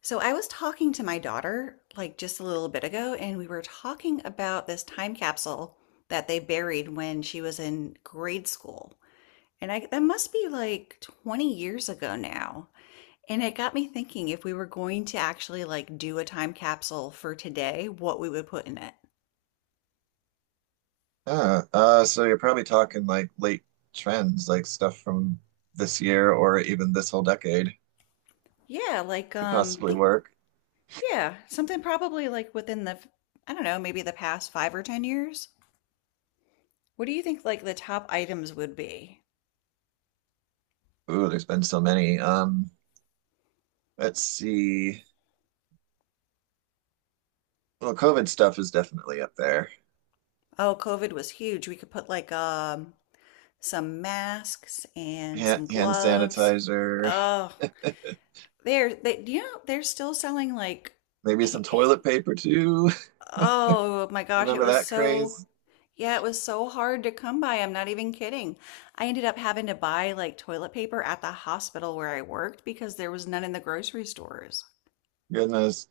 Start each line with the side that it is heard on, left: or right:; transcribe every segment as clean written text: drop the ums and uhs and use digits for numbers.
left: So I was talking to my daughter like just a little bit ago, and we were talking about this time capsule that they buried when she was in grade school. And I, that must be like 20 years ago now. And it got me thinking if we were going to actually like do a time capsule for today, what we would put in it.
right: Yeah, so you're probably talking like late trends, like stuff from this year or even this whole decade
left: Yeah, like
right: could possibly
left: think
right: work.
left: yeah, something probably like within the I don't know, maybe the past 5 or 10 years. What do you think like the top items would be?
right: Ooh, there's been so many. Let's see. Well, COVID stuff is definitely up there.
left: Oh, COVID was huge. We could put like some masks and
right: Hand,
left: some
right: hand
left: gloves.
right: sanitizer,
left: Oh, they're they they're still selling like
right: maybe some toilet paper too.
left: oh my
right: You
left: gosh, it
right: remember
left: was
right: that
left: so
right: craze?
left: yeah, it was so hard to come by. I'm not even kidding. I ended up having to buy like toilet paper at the hospital where I worked because there was none in the grocery stores.
right: Goodness.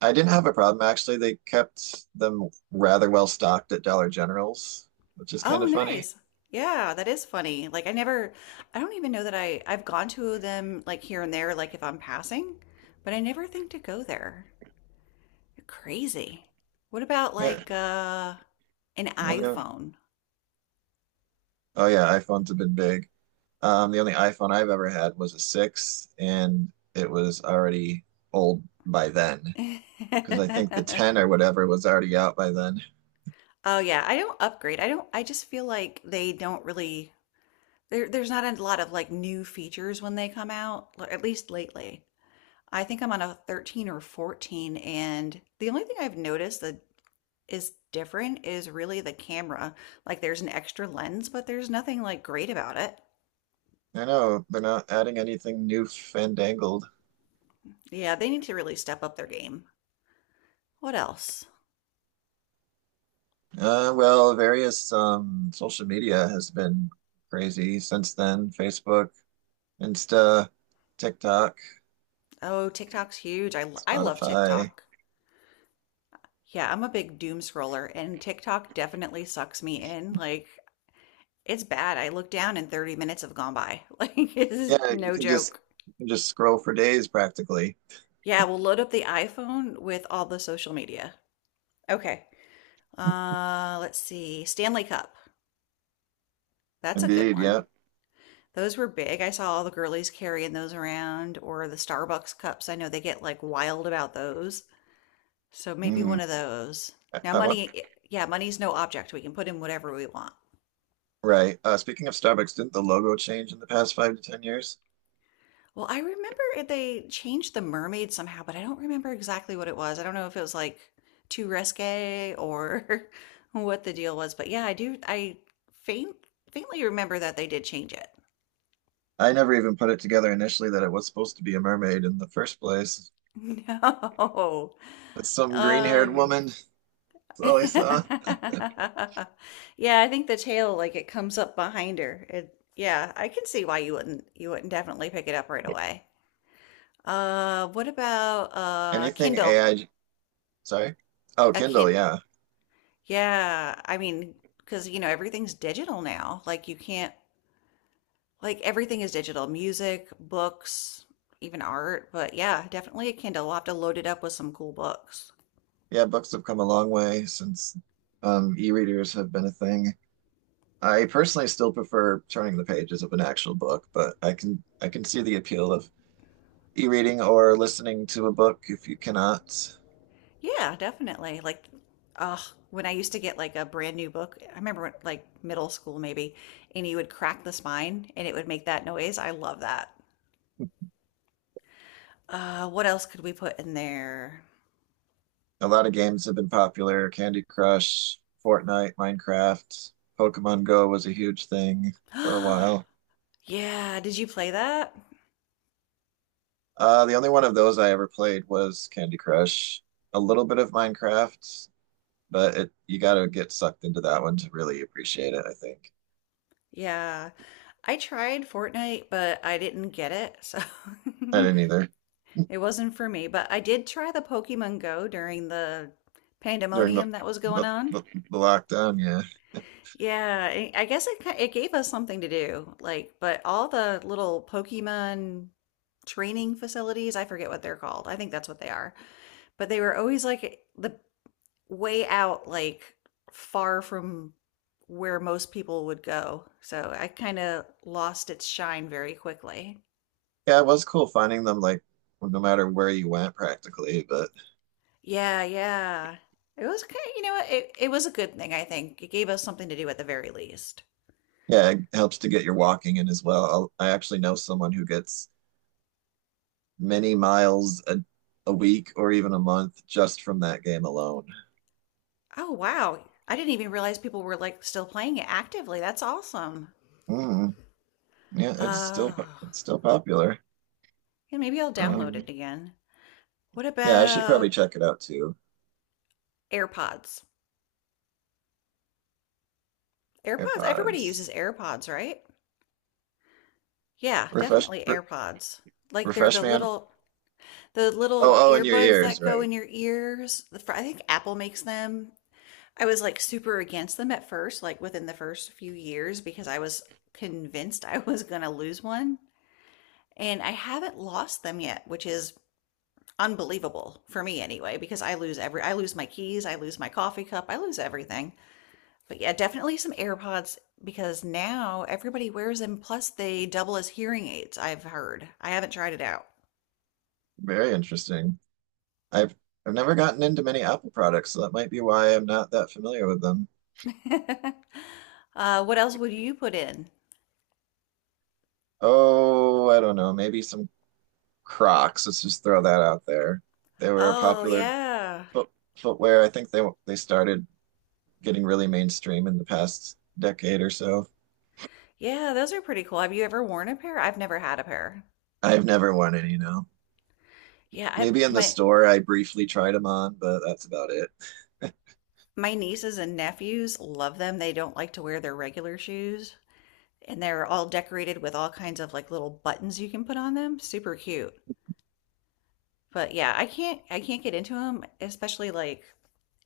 right: I didn't have a problem actually. They kept them rather well stocked at Dollar General's, which is kind
left: Oh,
right: of funny.
left: nice. Yeah, that is funny. Like I never I don't even know that I've gone to them like here and there like if I'm passing, but I never think to go there. You're crazy. What about
right: Yeah,
left: like an
right: yeah,
left: iPhone?
right: oh yeah, iPhones have been big. The only iPhone I've ever had was a six, and it was already old by then because I think the 10 or whatever was already out by then.
left: Oh yeah, I don't upgrade. I don't I just feel like they don't really there's not a lot of like new features when they come out, at least lately. I think I'm on a 13 or 14, and the only thing I've noticed the is different is really the camera. Like, there's an extra lens, but there's nothing like great about it.
right: I know they're not adding anything new fandangled.
left: Yeah, they need to really step up their game. What else?
right: Well, various social media has been crazy since then. Facebook, Insta, TikTok,
left: Oh, TikTok's huge. I love
right: Spotify.
left: TikTok. Yeah, I'm a big doom scroller, and TikTok definitely sucks me in. Like, it's bad. I look down and 30 minutes have gone by. Like, it's
right: Yeah, you
left: no
right: can just
left: joke.
right: you can just scroll for days practically.
left: Yeah, we'll load up the iPhone with all the social media. Okay. Let's see. Stanley Cup. That's a good
right: Indeed, yeah.
left: one. Those were big. I saw all the girlies carrying those around, or the Starbucks cups. I know they get like wild about those. So maybe one
right: Mm.
left: of those. Now,
right: I want
left: money, yeah, money's no object. We can put in whatever we want.
right: right. Speaking of Starbucks, didn't the logo change in the past five to ten years?
left: Well, I remember they changed the mermaid somehow, but I don't remember exactly what it was. I don't know if it was like too risque or what the deal was, but yeah, I do. I faint, faintly remember that they did change it.
right: I never even put it together initially that it was supposed to be a mermaid in the first place.
left: No. Oh,
right: It's some green-haired woman. That's all I saw.
left: yeah, I think the tail like it comes up behind her. It, yeah, I can see why you wouldn't definitely pick it up right away. What about
right: Anything
left: Kindle?
right: AI, sorry. Oh,
left: A
right: Kindle,
left: kin
right: yeah.
left: Yeah, I mean, because you know everything's digital now. Like you can't like everything is digital. Music, books, even art. But yeah, definitely a Kindle. We'll have to load it up with some cool books.
right: Yeah, books have come a long way since e-readers have been a thing. I personally still prefer turning the pages of an actual book, but I can see the appeal of e-reading or listening to a book if you cannot.
left: Yeah, definitely. Like, uh, when I used to get like a brand new book, I remember when, like middle school maybe, and you would crack the spine and it would make that noise. I love that. What else could we put in there?
right: A lot of games have been popular. Candy Crush, Fortnite, Minecraft, Pokemon Go was a huge thing for a while.
left: Yeah, did you play that?
right: The only one of those I ever played was Candy Crush. A little bit of Minecraft, but it you gotta get sucked into that one to really appreciate it, I think.
left: Yeah, I tried Fortnite, but I didn't get it, so
right: I didn't either
left: it wasn't for me. But I did try the Pokemon Go during the
right: during the
left: pandemonium that was going
right: the,
left: on.
right: the, the lockdown, yeah.
left: Yeah, I guess it it gave us something to do. Like, but all the little Pokemon training facilities, I forget what they're called. I think that's what they are. But they were always like the way out, like far from where most people would go. So I kind of lost its shine very quickly.
right: Yeah, it was cool finding them like no matter where you went practically, but
left: Yeah, yeah. It was kind of, you know what, it was a good thing, I think. It gave us something to do at the very least.
right: yeah, it helps to get your walking in as well. I actually know someone who gets many miles a week or even a month just from that game alone.
left: Oh, wow. I didn't even realize people were like still playing it actively. That's awesome.
right: Mm, yeah,
left: Oh,
right: it's still popular.
left: yeah, maybe I'll download
right: Um,
left: it again. What
right: yeah, I should probably
left: about
right: check it out too.
left: AirPods? AirPods? Everybody uses
right: AirPods,
left: AirPods, right? Yeah,
right: refresh,
left: definitely
right: re-
left: AirPods. Like they're
right: refresh
left: the
right: man.
left: little
right: Oh, oh, in your
left: earbuds
right: ears,
left: that go
right: right?
left: in your ears. I think Apple makes them. I was like super against them at first, like within the first few years because I was convinced I was going to lose one, and I haven't lost them yet, which is unbelievable for me anyway because I lose every I lose my keys, I lose my coffee cup, I lose everything. But yeah, definitely some AirPods because now everybody wears them. Plus, they double as hearing aids, I've heard. I haven't tried it out.
right: Very interesting. I've I've never gotten into many Apple products, so that might be why I'm not that familiar with them.
left: What else would you put in?
right: Oh, I don't know. Maybe some Crocs. Let's just throw that out there. They were a
left: Oh,
right: popular
left: yeah.
right: foot, footwear. I think they started getting really mainstream in the past decade or so.
left: Yeah, those are pretty cool. Have you ever worn a pair? I've never had a pair.
right: I've never worn any, no.
left: Yeah, I
right: Maybe in the store I briefly tried them on, but that's about it.
left: my nieces and nephews love them. They don't like to wear their regular shoes, and they're all decorated with all kinds of like little buttons you can put on them. Super cute. But yeah, I can't get into them, especially like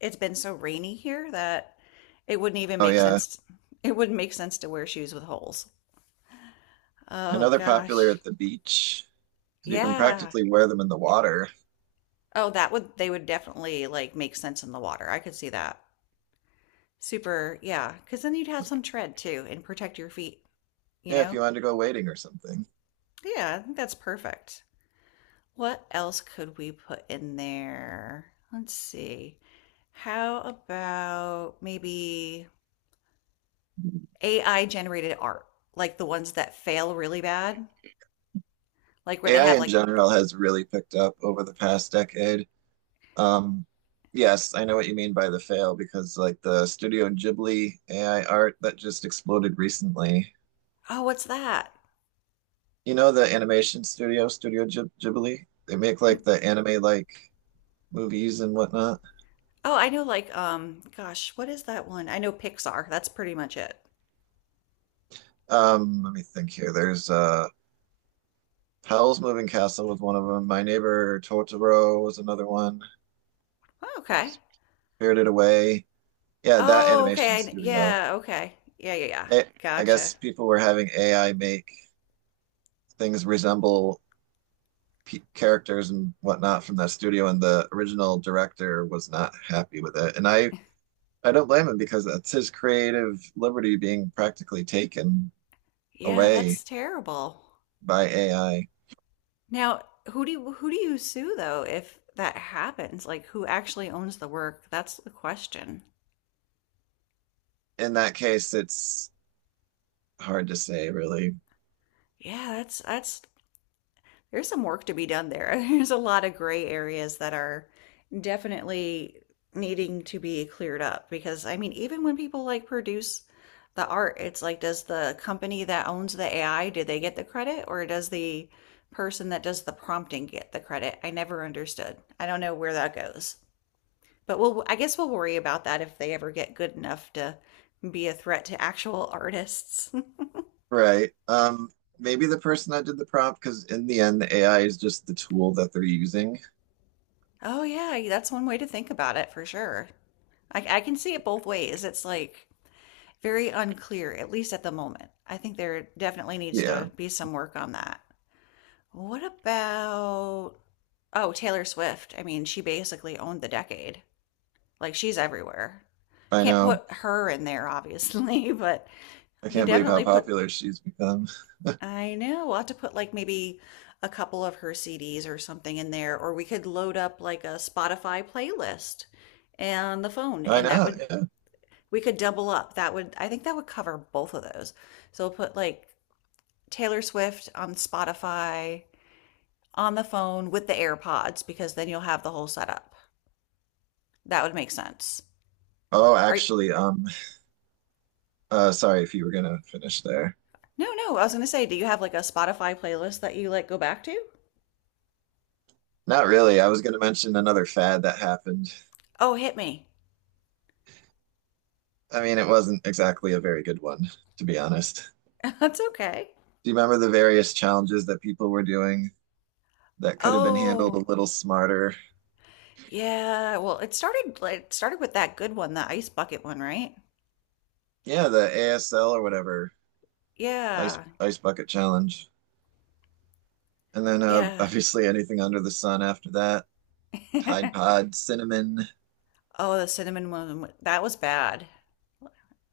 left: it's been so rainy here that it wouldn't even
right: Oh
left: make
right: yeah,
left: sense it wouldn't make sense to wear shoes with holes.
right: I know
left: Oh
right: they're popular
left: gosh.
right: at the beach. You can
left: Yeah.
right: practically wear them in the water.
left: Oh, that would they would definitely like make sense in the water. I could see that. Super, yeah, because then you'd have some tread too and protect your feet, you
right: Yeah, if you
left: know?
right: wanted to go wading or something.
left: Yeah, I think that's perfect. What else could we put in there? Let's see. How about maybe AI generated art, like the ones that fail really bad, like where they
right: AI
left: have
right: in
left: like,
right: general has really picked up over the past decade. Um, yes, I know what you mean by the fail because like the Studio Ghibli AI art that just exploded recently.
left: oh, what's that?
right: You know the animation studio, Ghibli? They make like
left: N-
right: the anime like movies and whatnot.
left: Oh, I know like gosh, what is that one? I know Pixar. That's pretty much it.
right: Let me think here. There's Howl's Moving Castle was one of them. My Neighbor Totoro was another one.
left: Oh, okay.
right: Spirited Away. Yeah, that
left: Oh,
right: animation
left: okay.
right: studio.
left: Yeah, okay. Yeah, yeah, yeah.
right: I, I
left: Gotcha.
right: guess people were having AI make things resemble characters and whatnot from that studio, and the original director was not happy with it. And I don't blame him because that's his creative liberty being practically taken
left: Yeah,
right: away
left: that's terrible.
right: by AI.
left: Now, who do you sue though if that happens? Like who actually owns the work? That's the question.
right: In that case, it's hard to say, really.
left: Yeah, that's there's some work to be done there. There's a lot of gray areas that are definitely needing to be cleared up because I mean, even when people like produce the art, it's like, does the company that owns the AI, do they get the credit, or does the person that does the prompting get the credit? I never understood. I don't know where that goes. But we'll, I guess we'll worry about that if they ever get good enough to be a threat to actual artists.
right: Right. Maybe the person that did the prompt, because in the end, the AI is just the tool that they're using.
left: Oh yeah, that's one way to think about it for sure. I can see it both ways. It's like very unclear, at least at the moment. I think there definitely needs to
right: Yeah,
left: be some work on that. What about, oh, Taylor Swift? I mean, she basically owned the decade. Like she's everywhere.
right: I
left: Can't
right: know.
left: put her in there, obviously, but
right: I
left: you can
right: can't believe how
left: definitely put
right: popular she's become.
left: I know. We'll have to put like maybe a couple of her CDs or something in there, or we could load up like a Spotify playlist and the phone,
right: I
left: and that
right: know.
left: would
right: Yeah.
left: we could double up. That would I think that would cover both of those. So we'll put like Taylor Swift on Spotify on the phone with the AirPods because then you'll have the whole setup. That would make sense.
right: Oh,
left: Are you,
right: actually, sorry if you were gonna finish there.
left: no, no, I was gonna say, do you have like a Spotify playlist that you like go back to?
right: Not really. I was going to mention another fad that happened.
left: Oh, hit me.
right: I mean, it wasn't exactly a very good one, to be honest.
left: That's okay.
right: Do you remember the various challenges that people were doing that could have been handled a
left: Oh.
right: little smarter?
left: Yeah, well, it started like it started with that good one, the ice bucket one, right?
right: Yeah, the ASL or whatever,
left: Yeah.
right: ice bucket challenge. And then
left: Yeah.
right: obviously anything under the sun after that, Tide Pod, cinnamon,
left: Oh, the cinnamon one, that was bad.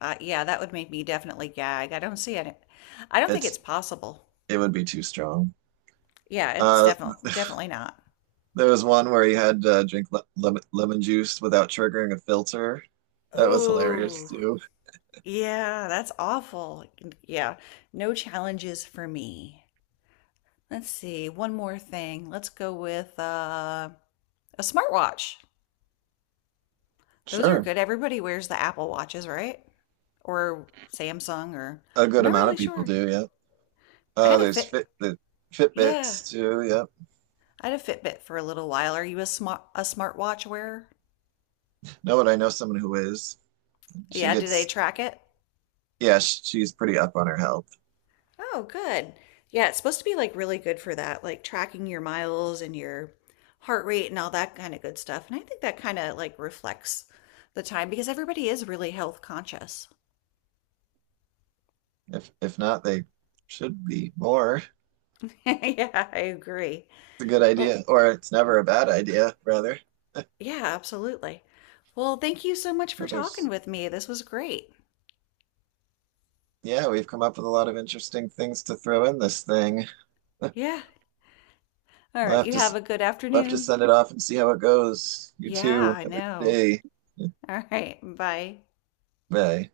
left: Yeah, that would make me definitely gag. I don't see it. I don't think it's
right: it's
left: possible.
right: it would be too strong.
left: Yeah, it's
right: Uh,
left: definitely definitely not.
right: there was one where you had to drink le lemon, juice without triggering a filter. That was hilarious
left: Oh,
right: too.
left: yeah, that's awful. Yeah, no challenges for me. Let's see, one more thing. Let's go with a smartwatch. Those are
right: Sure.
left: good. Everybody wears the Apple Watches, right? Or Samsung or
right: A
left: I'm
right: good
left: not
right: amount
left: really
right: of people
left: sure.
right: do, yeah.
left: I had a
right: There's
left: Fit. Yeah,
right: Fitbits too, yeah.
left: I had a Fitbit for a little while. Are you a smartwatch wearer?
right: No, but I know someone who is. She
left: Yeah, do they
right: gets,
left: track it?
right: yeah, she's pretty up on her health.
left: Oh, good. Yeah, it's supposed to be like really good for that, like tracking your miles and your heart rate and all that kind of good stuff. And I think that kind of like reflects the time because everybody is really health conscious.
right: If not, they should be more. It's
left: Yeah, I agree.
right: a good
left: Well,
right: idea, or it's never a bad idea, rather.
left: yeah, absolutely. Well, thank you so much for
right: But
left: talking with me. This was great.
right: yeah, we've come up with a lot of interesting things to throw in this thing.
left: Yeah. All
right: We'll
left: right.
right: have
left: You
right: to
left: have
right: s-
left: a good
right: we'll have to
left: afternoon.
right: send it off and see how it goes. You
left: Yeah,
right: too.
left: I
right: Have a good
left: know.
right: day.
left: All right. Bye.
right: Bye.